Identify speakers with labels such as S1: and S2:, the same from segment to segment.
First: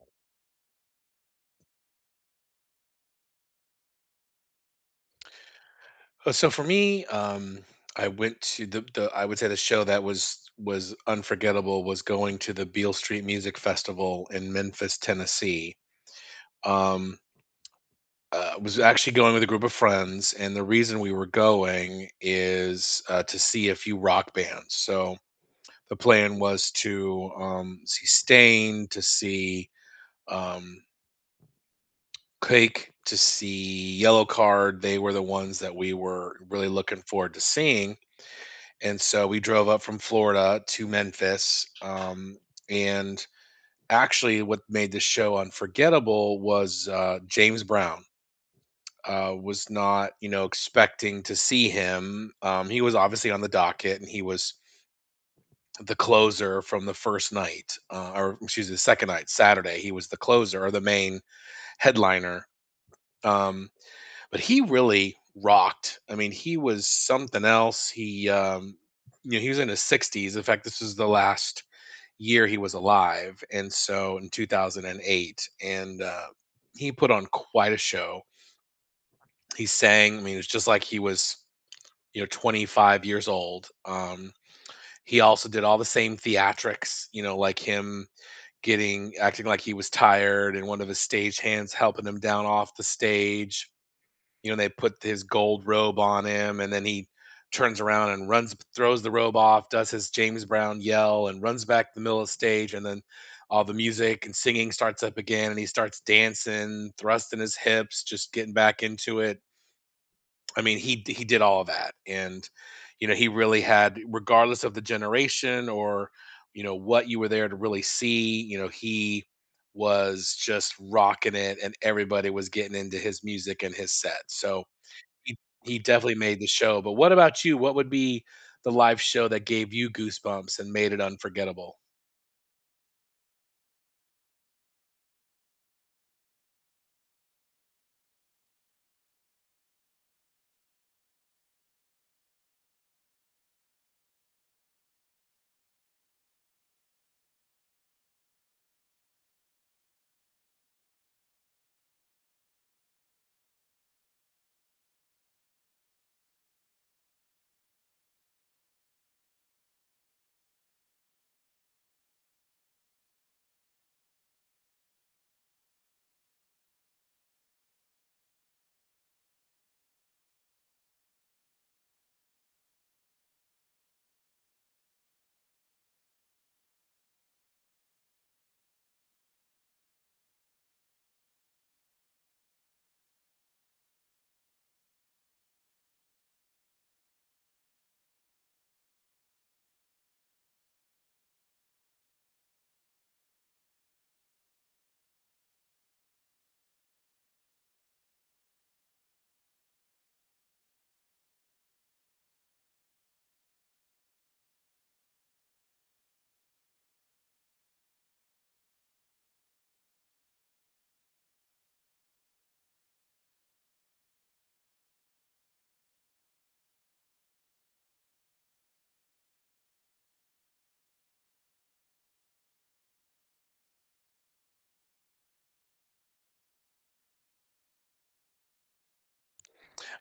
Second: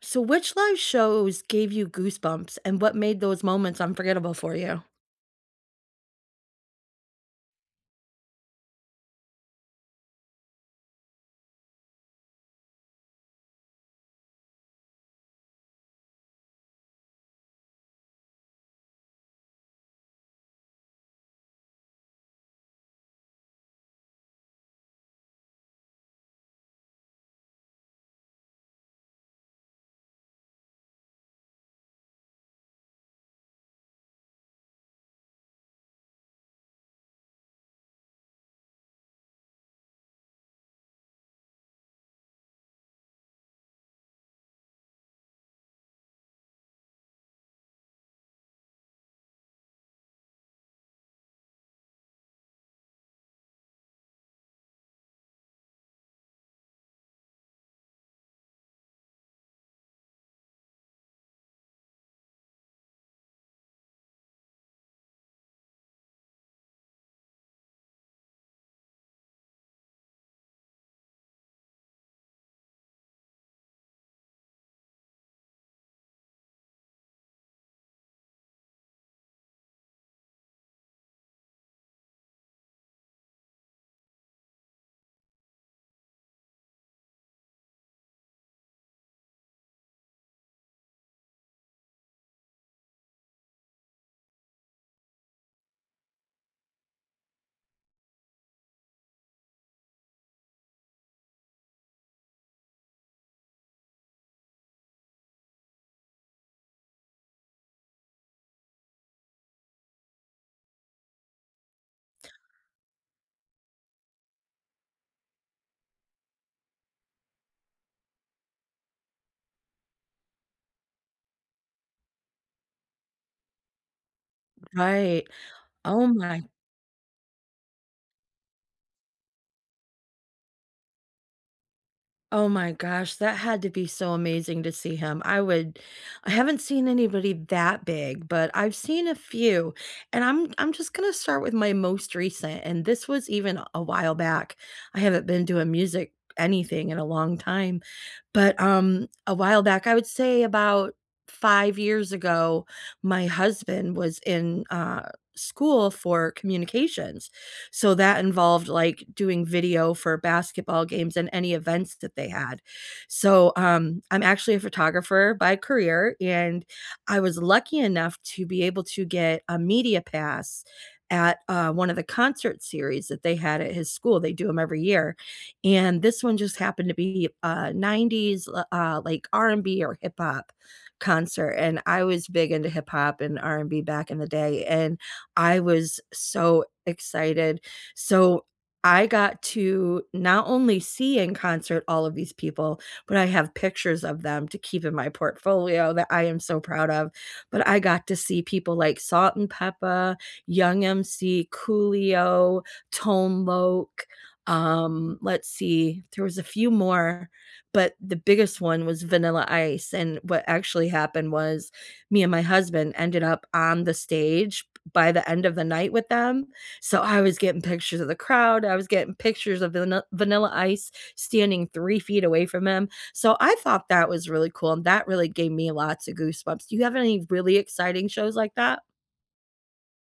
S1: So which live shows gave you goosebumps, and what made those moments unforgettable for you?
S2: So for me, I went to the I would say the show that was unforgettable was going to the Beale Street Music Festival in Memphis, Tennessee. Um, was actually going with a group of friends, and the reason we were going is to see a few rock bands. So the plan was to see Stain, to see um, Quake, to see Yellow Card. They were the ones that we were really looking forward to seeing. And so we drove up from Florida to Memphis. And actually, what made this show unforgettable was James Brown. Was not, you know, expecting to see him. He was obviously on the docket and he was the closer from the first night, or excuse me, the second night, Saturday. He was the closer or the main headliner. Um, But he really rocked. I mean, he was something else. He you know, he was in his 60s. In fact, this was the last year he was alive, and so in 2008, and he put on quite a show. He sang. I mean, it was just like he was, you know, 25 years old. He also did all the same theatrics, you know, like him getting acting like he was tired, and one of his stage hands helping him down off the stage. You know, they put his gold robe on him, and then he turns around and runs, throws the robe off, does his James Brown yell, and runs back to the middle of the stage. And then all the music and singing starts up again, and he starts dancing, thrusting his hips, just getting back into it. I mean, he did all of that, and you know, he really had, regardless of the generation or you know what you were there to really see, you know, he was just rocking it, and everybody was getting into his music and his set. So
S1: Right.
S2: he he
S1: Oh
S2: definitely made
S1: my
S2: the show, but what about you? What would be the live show that gave you goosebumps and made it unforgettable?
S1: Oh my gosh, that had to be so amazing to see him. I haven't seen anybody that big, but I've seen a few. And I'm just going to start with my most recent, and this was even a while back. I haven't been doing music anything in a long time, but a while back, I would say about 5 years ago, my husband was in school for communications, so that involved like doing video for basketball games and any events that they had. So, I'm actually a photographer by career, and I was lucky enough to be able to get a media pass at one of the concert series that they had at his school. They do them every year, and this one just happened to be a 90s like R&B or hip hop concert, and I was big into hip hop and R&B back in the day, and I was so excited. So I got to not only see in concert all of these people, but I have pictures of them to keep in my portfolio that I am so proud of. But I got to see people like Salt and Peppa, Young MC, Coolio, Tone Loc. Let's see, there was a few more, but the biggest one was Vanilla Ice. And what actually happened was me and my husband ended up on the stage by the end of the night with them. So I was getting pictures of the crowd. I was getting pictures of Vanilla Ice standing 3 feet away from him. So I thought that was really cool. And that really gave me lots of goosebumps. Do you have any really exciting shows like that?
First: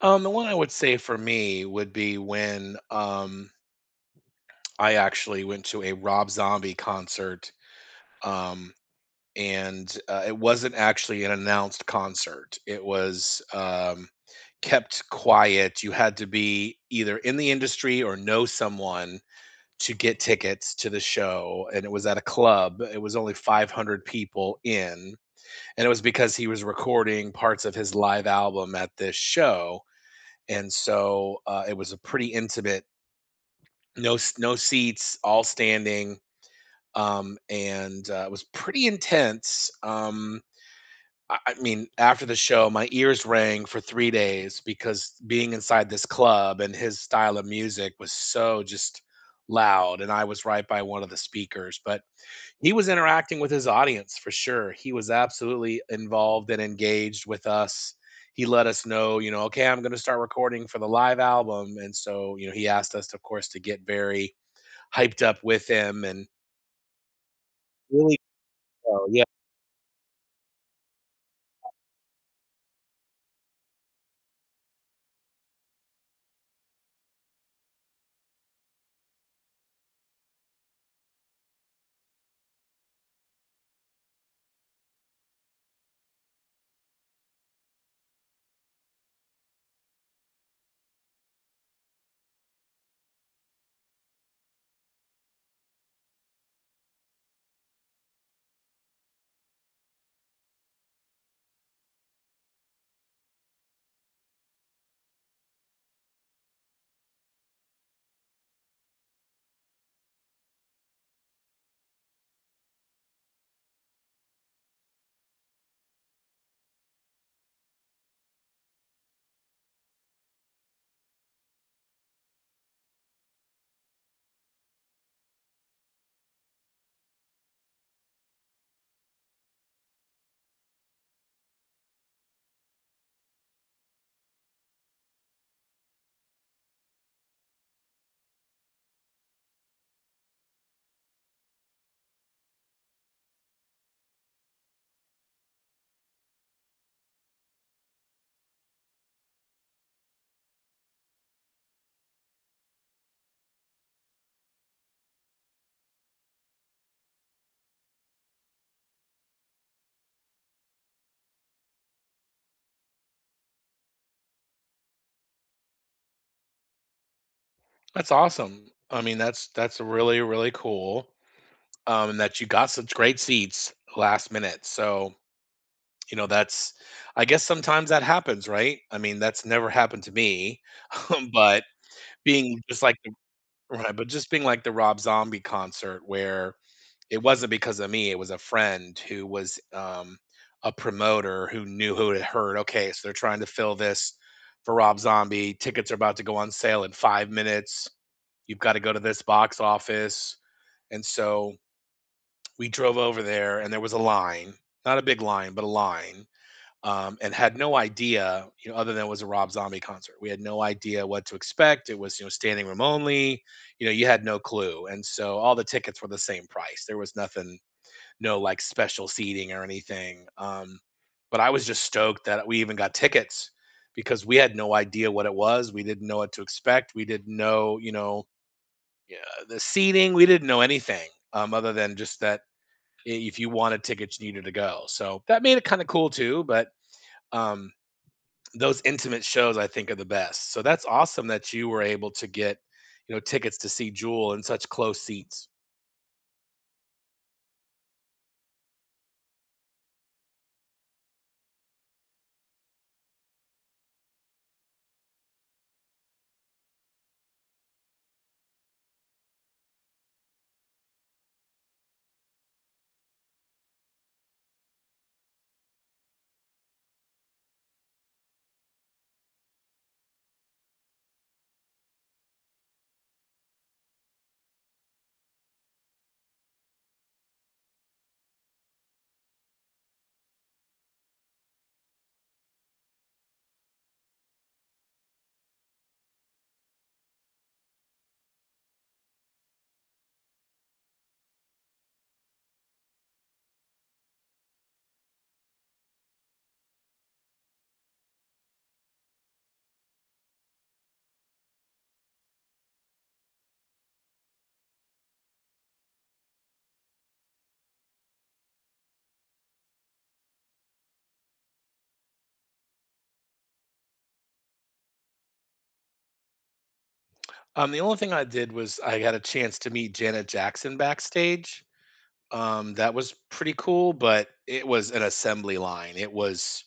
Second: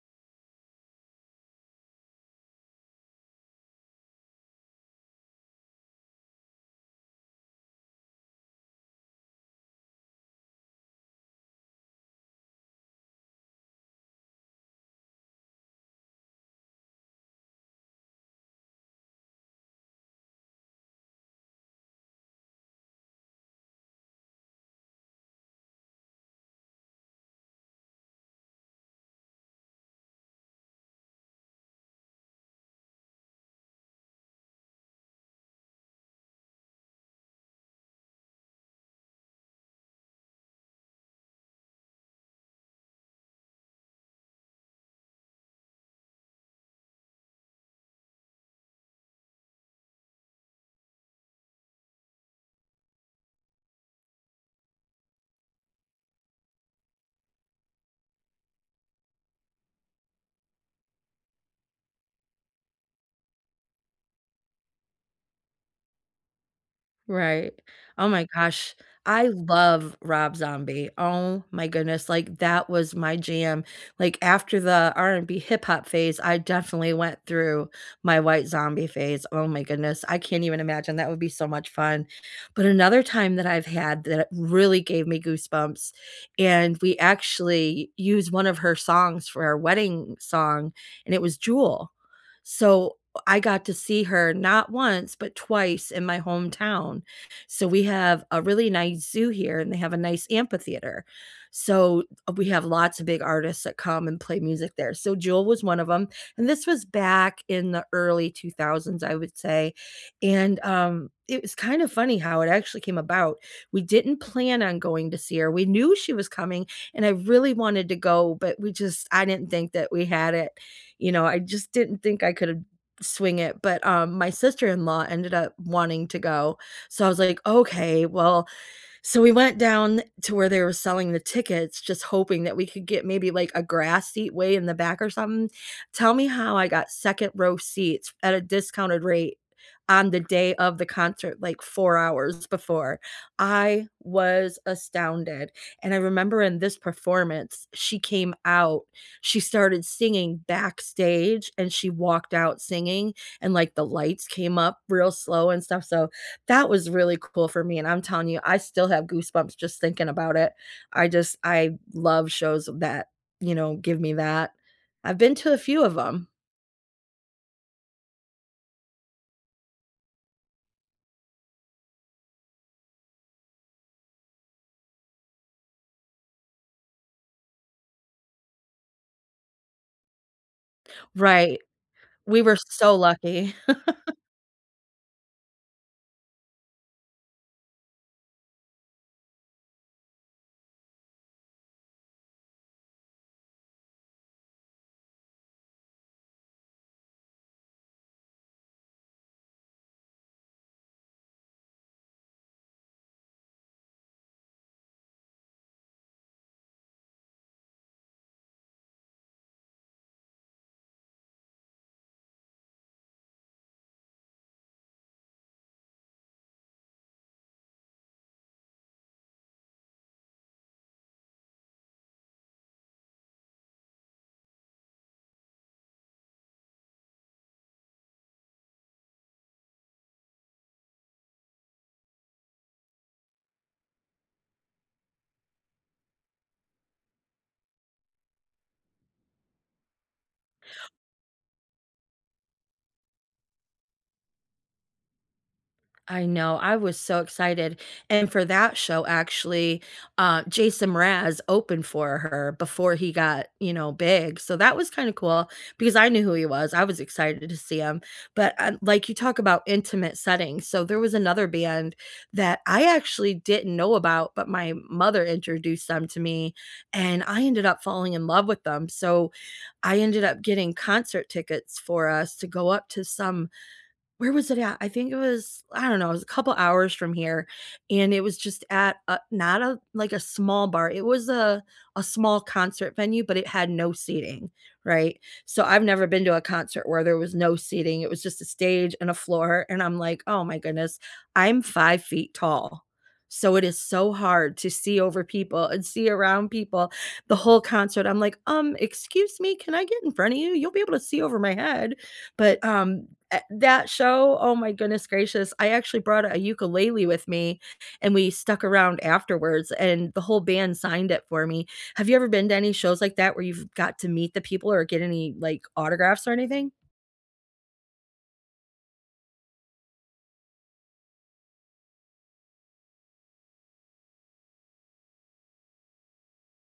S2: The one I would say for me would be when, I actually went to a Rob Zombie concert, um, and it wasn't actually an announced concert. It was, kept quiet. You had to be either in the industry or know someone to get tickets to the show, and it was at a club. It was only 500 people in. And it was because he was recording parts of his live album at this show, and so it was a pretty intimate, no seats, all standing. And It was pretty intense. I mean, after the show, my ears rang for 3 days because being inside this club and his style of music was so just loud. And I was right by one of the speakers. But he was interacting with his audience for sure. He was absolutely involved and engaged with us. He let us know, you know, "Okay, I'm gonna start recording for the live album," and so, you know, he asked us, of course, to get very hyped up with him and
S1: Right. Oh
S2: really,
S1: my gosh.
S2: well, yeah.
S1: I love Rob Zombie. Oh my goodness. Like that was my jam. Like after the R&B hip hop phase, I definitely went through my White Zombie phase. Oh my goodness. I can't even imagine. That would be so much fun. But another time that I've had that really gave me goosebumps, and we actually used one of her songs for our wedding song, and it was Jewel. So I got to see her not once, but twice in my hometown. So we have a really nice zoo here, and they have a nice amphitheater. So we have lots of big artists that come and play music there. So Jewel was one of them. And this was back in the early 2000s, I would say. And it was kind of funny how it actually came about. We didn't plan on going to see her. We knew she was coming, and I really wanted to go, but we just, I didn't think that we had it. You know, I just didn't think I could have swing it, but, my sister-in-law ended up wanting to go, so I was like, "Okay, well, so we went down to where they were selling the tickets, just hoping that we could get maybe like a grass seat way in the back or something. Tell me how I got second row seats at a discounted rate on the day of the concert, like 4 hours before. I was astounded. And I remember in this performance, she came out, she started singing backstage and she walked out singing, and like the lights came up real slow and stuff. So that was really cool for me, and I'm telling you, I still have goosebumps just thinking about it. I just I love shows that, give me that. I've been to a few of them.
S2: That's awesome. I mean, that's really, really cool, and that you got such great seats last minute. So, you know, that's, I guess sometimes that happens, right? I mean, that's never happened to me,
S1: Right.
S2: but
S1: We were
S2: being just
S1: so
S2: like,
S1: lucky.
S2: right, but just being like the Rob Zombie concert where it wasn't because of me, it was a friend who was, a promoter who knew, who had heard, "Okay, so they're trying to fill this for Rob Zombie. Tickets are about to go on sale in 5 minutes. You've gotta go to this box office." And so we drove over there and there was a line, not a big line, but a line, and had no idea, you know, other than it was a Rob Zombie concert. We had no idea what to expect. It was, you know, standing room only. You know, you had no clue, and so all the tickets were the same price. There was nothing, no like special seating or anything. But I was just stoked that we even got tickets because we had no idea what it was. We didn't know what to expect. We didn't know, you know, yeah, the seating. We didn't know anything, other than just that if you wanted tickets, you needed to go. So that made it kind of cool too. But um, those intimate shows I think are the best. So that's awesome that you were able to get, you know, tickets to see Jewel in such close seats.
S1: I know, I was so excited, and for that show, actually, Jason Mraz opened for her before he got, big, so that was kinda cool because I knew who he was, I was excited to see him, but, like, you talk about intimate settings, so there was another band that I actually didn't know about, but my mother introduced them to me, and I ended up falling in love with them, so I ended up getting concert tickets for us to go up to some where was it at? I think it was I don't know, it was a couple hours from here, and it was just at a not a like a small bar. It was a small concert venue, but it had no seating, right? So I've never been to a concert where there was no seating. It was just a stage and a floor, and I'm like, "Oh my goodness, I'm 5 feet tall." So it is so hard to see over people and see around people the whole concert. I'm like, excuse me, can I get in front of you? You'll be able to see over my head." But, eh, that show, oh my goodness gracious, I actually brought a ukulele with me, and we stuck around afterwards, and the whole band signed it for me. Have you ever been to any shows like that where you've got to meet the people or get any, like, autographs or anything?
S2: The only thing I did was I got a chance to meet Janet Jackson backstage. That was pretty cool, but it was an assembly line. It was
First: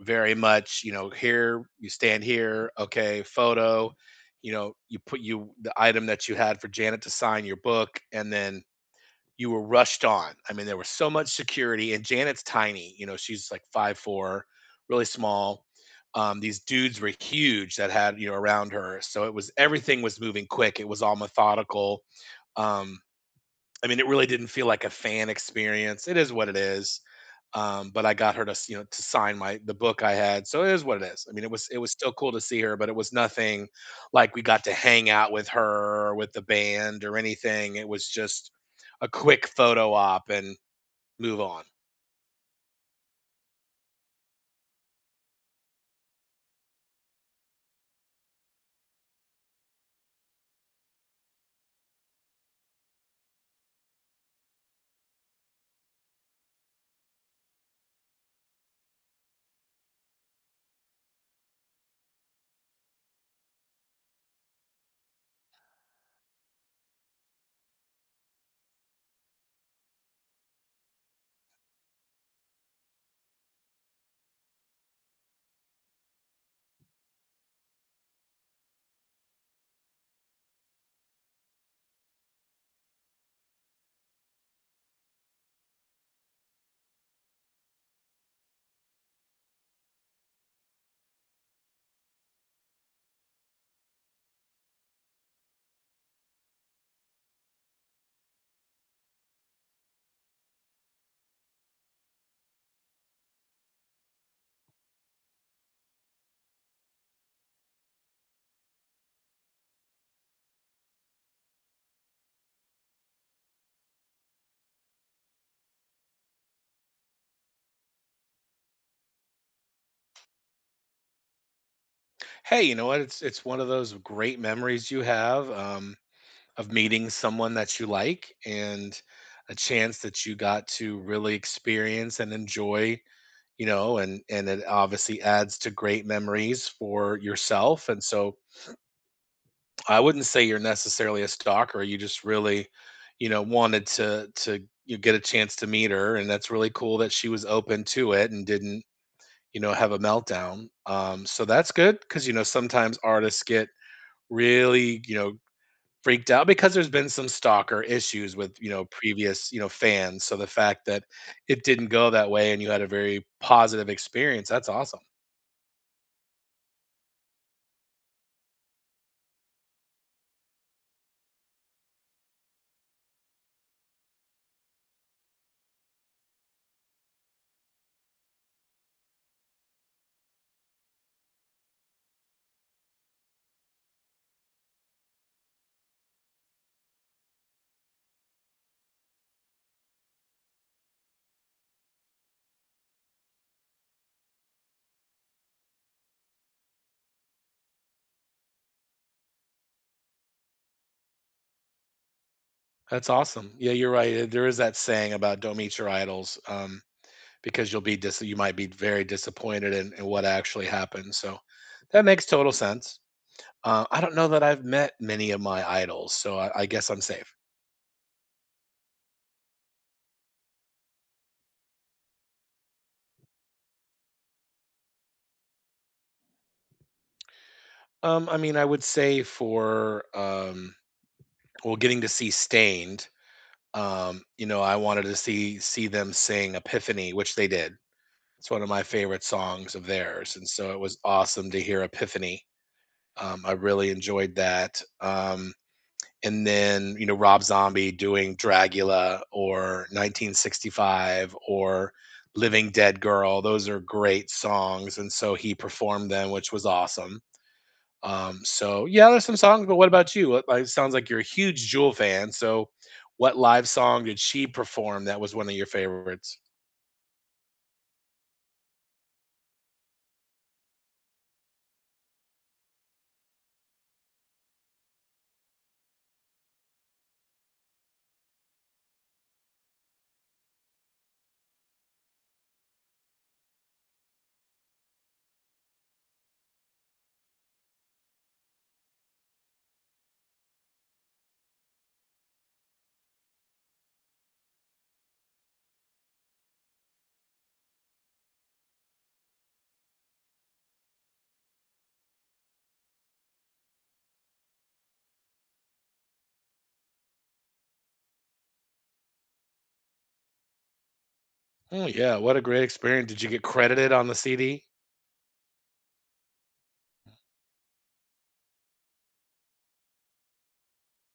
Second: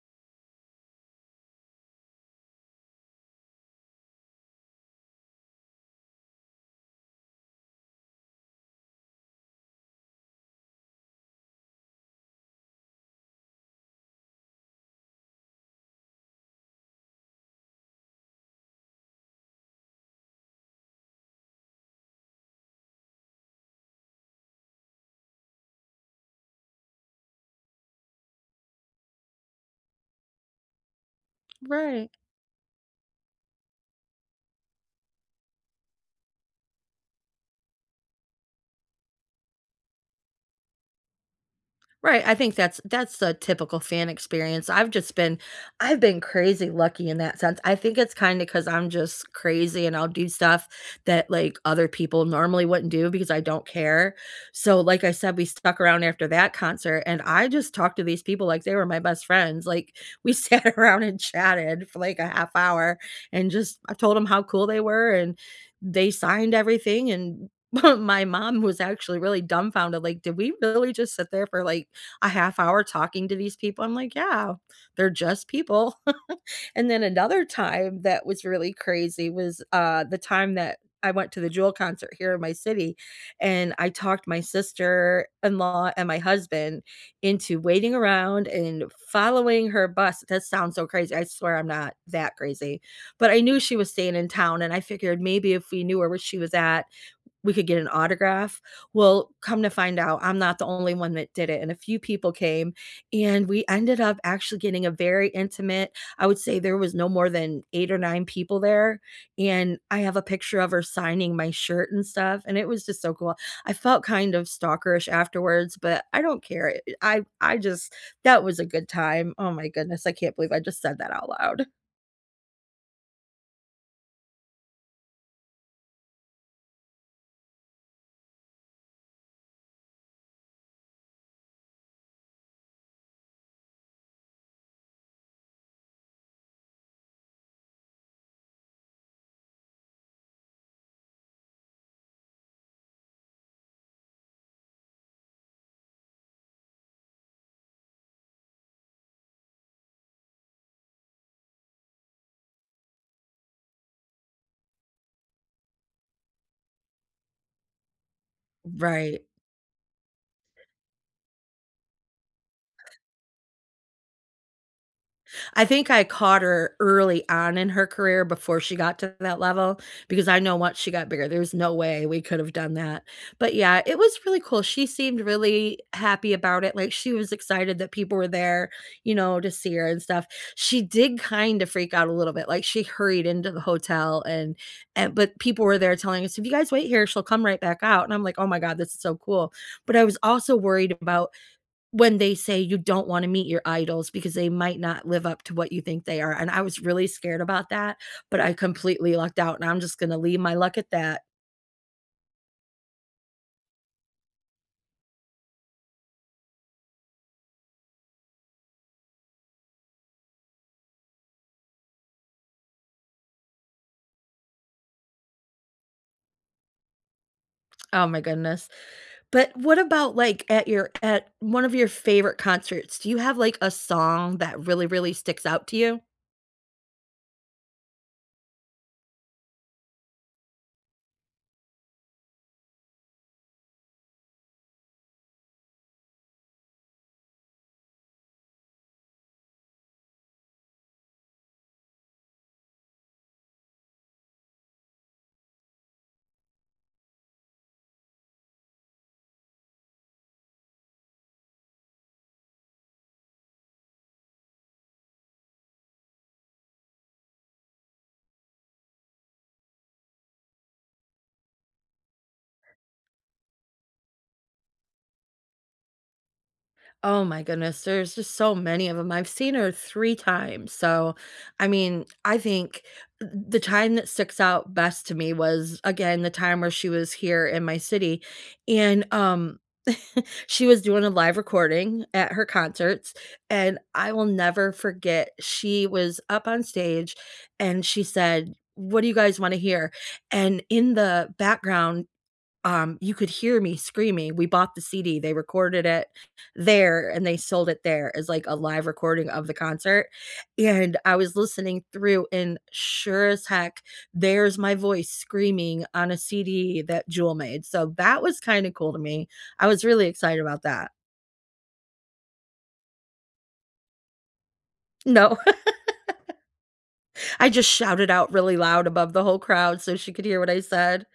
S2: very much, you know, here you stand here, okay, photo, you know, you put you the item that you had for Janet to sign your book, and then you were rushed on. I mean, there was so much security, and Janet's tiny. You know, she's like 5'4", really small. These dudes were huge that had you know around her, so it was, everything was moving quick. It was all methodical. Um, I mean, it really didn't feel like a fan experience. It is what it is. But I got her to, you know, to sign my the book I had. So it is what it is. I mean, it was
S1: Right.
S2: still cool to see her, but it was nothing like we got to hang out with her or with the band or anything. It was just a quick photo op and move on.
S1: Right, I think that's a typical fan experience. I've just been I've been crazy lucky in that sense. I think it's kind of because 'cause I'm just crazy and I'll do stuff that, like, other people normally wouldn't do because I don't care. So, like I said, we stuck around after that concert, and I just talked to these people like they were my best friends. Like, we sat around and chatted for, like, a half hour, and just I told them how cool they were, and they signed everything, and my mom was actually really dumbfounded, like, "Did we really just sit there for, like, a half hour talking to these people. I'm like, yeah, they're just people. And then another time that was really crazy was the time that I went to the Jewel concert here in my city, and I talked my sister in law and my husband into waiting around and following her bus. That sounds so crazy. I swear I'm not that crazy, but I knew she was staying in town, and I figured maybe if we knew where she was at, we could get an autograph. Well, come to find out, I'm not the only one that did it, and a few people came, and we ended up actually getting a very intimate I would say there was no more than 8 or 9 people there, and I have a picture of her signing my shirt and stuff, and it was just so cool. I felt kind of stalkerish afterwards, but I don't care. I just that was a good time. Oh my goodness, I can't believe I just said that out loud.
S2: Hey, you know what? It's one of those great memories you have, of meeting someone that you like and a chance that you got to really experience and enjoy, you know, and it obviously adds to great memories for yourself, and so I wouldn't say you're necessarily a stalker, you just really, you know, wanted to you get a chance to meet her, and that's really cool that she was open to it and didn't, you know, have a meltdown. So that's good, because you know sometimes artists get really, you know, freaked out because there's been some stalker issues with, you know,
S1: Right.
S2: previous, you know, fans. So the fact that it didn't go that way and you had a very positive experience, that's awesome.
S1: I think I caught her early on in her career before she got to that level, because I know once she got bigger, there's no way we could have done that. But yeah, it was really cool. She seemed really happy about it. Like she was excited that people were there, to see her and stuff. She did kind of freak out a little bit. Like she hurried into the hotel and but people were there telling us, if you guys wait here, she'll come right back out. And I'm like, oh my God, this is so cool. But I was also worried about when they say you don't wanna meet your idols because they might not live up to what you think they are, and I was really scared about that, but I completely lucked out, and I'm just gonna leave my luck at that.
S2: That's awesome. Yeah, you're right. There is that saying about don't meet your idols, because you'll you might be very disappointed in what actually happened. So that makes total sense. I don't know that I've met many of my idols, so I guess I'm safe.
S1: Oh my goodness. But what about, like, at your at one of your favorite concerts, do you have, like, a song that really, really sticks out to you?
S2: I mean, I would say for well, getting to see Stained, you know, I wanted to see them sing Epiphany, which they did. It's one of my favorite songs of theirs, and so it was awesome to hear Epiphany. I really enjoyed that. And then you know Rob Zombie doing Dracula or 1965 or Living Dead Girl. Those are great songs, and so he performed them, which was awesome. So yeah, there's some songs. But what about you? What- It sounds like you're a huge Jewel fan. So what live song did she perform that was one of your favorites?
S1: Oh my goodness, there's just so many of them. I've seen her 3 times, so, I mean, I think the time that sticks out best to me was, again, the time where she was here in my city, and, she was doing a live recording at her concerts, and I will never forget, she was up on stage, and she said, "What do you guys wanna hear?" And in the background, you could hear me screaming, we bought the CD, they recorded it there, and they sold it there as, like, a live recording of the concert, and I was listening through, and sure as heck, there's my voice screaming on a CD that Jewel made, so that was kinda cool to me. I was really excited about that.
S2: Oh yeah, what a great experience! Did you get credited on the CD?
S1: No, I just shouted out really loud above the whole crowd so she could hear what I said.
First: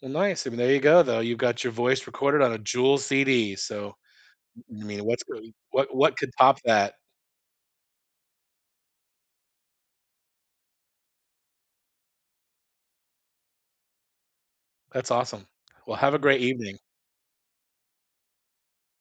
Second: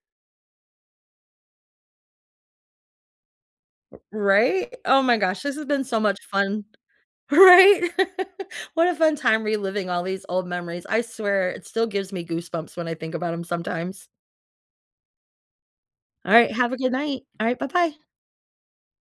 S2: Well, nice. I mean, there you go, though. You've got your voice recorded on a Jewel CD. So,
S1: Right?
S2: I
S1: Oh
S2: mean,
S1: my
S2: what's
S1: gosh, this has been
S2: what
S1: so
S2: what
S1: much
S2: could top
S1: fun.
S2: that?
S1: Right? What a fun time reliving all these old memories. I swear it still gives me goosebumps when I think about them. Sometimes.
S2: That's awesome. Well, have a great
S1: Alright, have a
S2: evening.
S1: good night. Alright, bye-bye.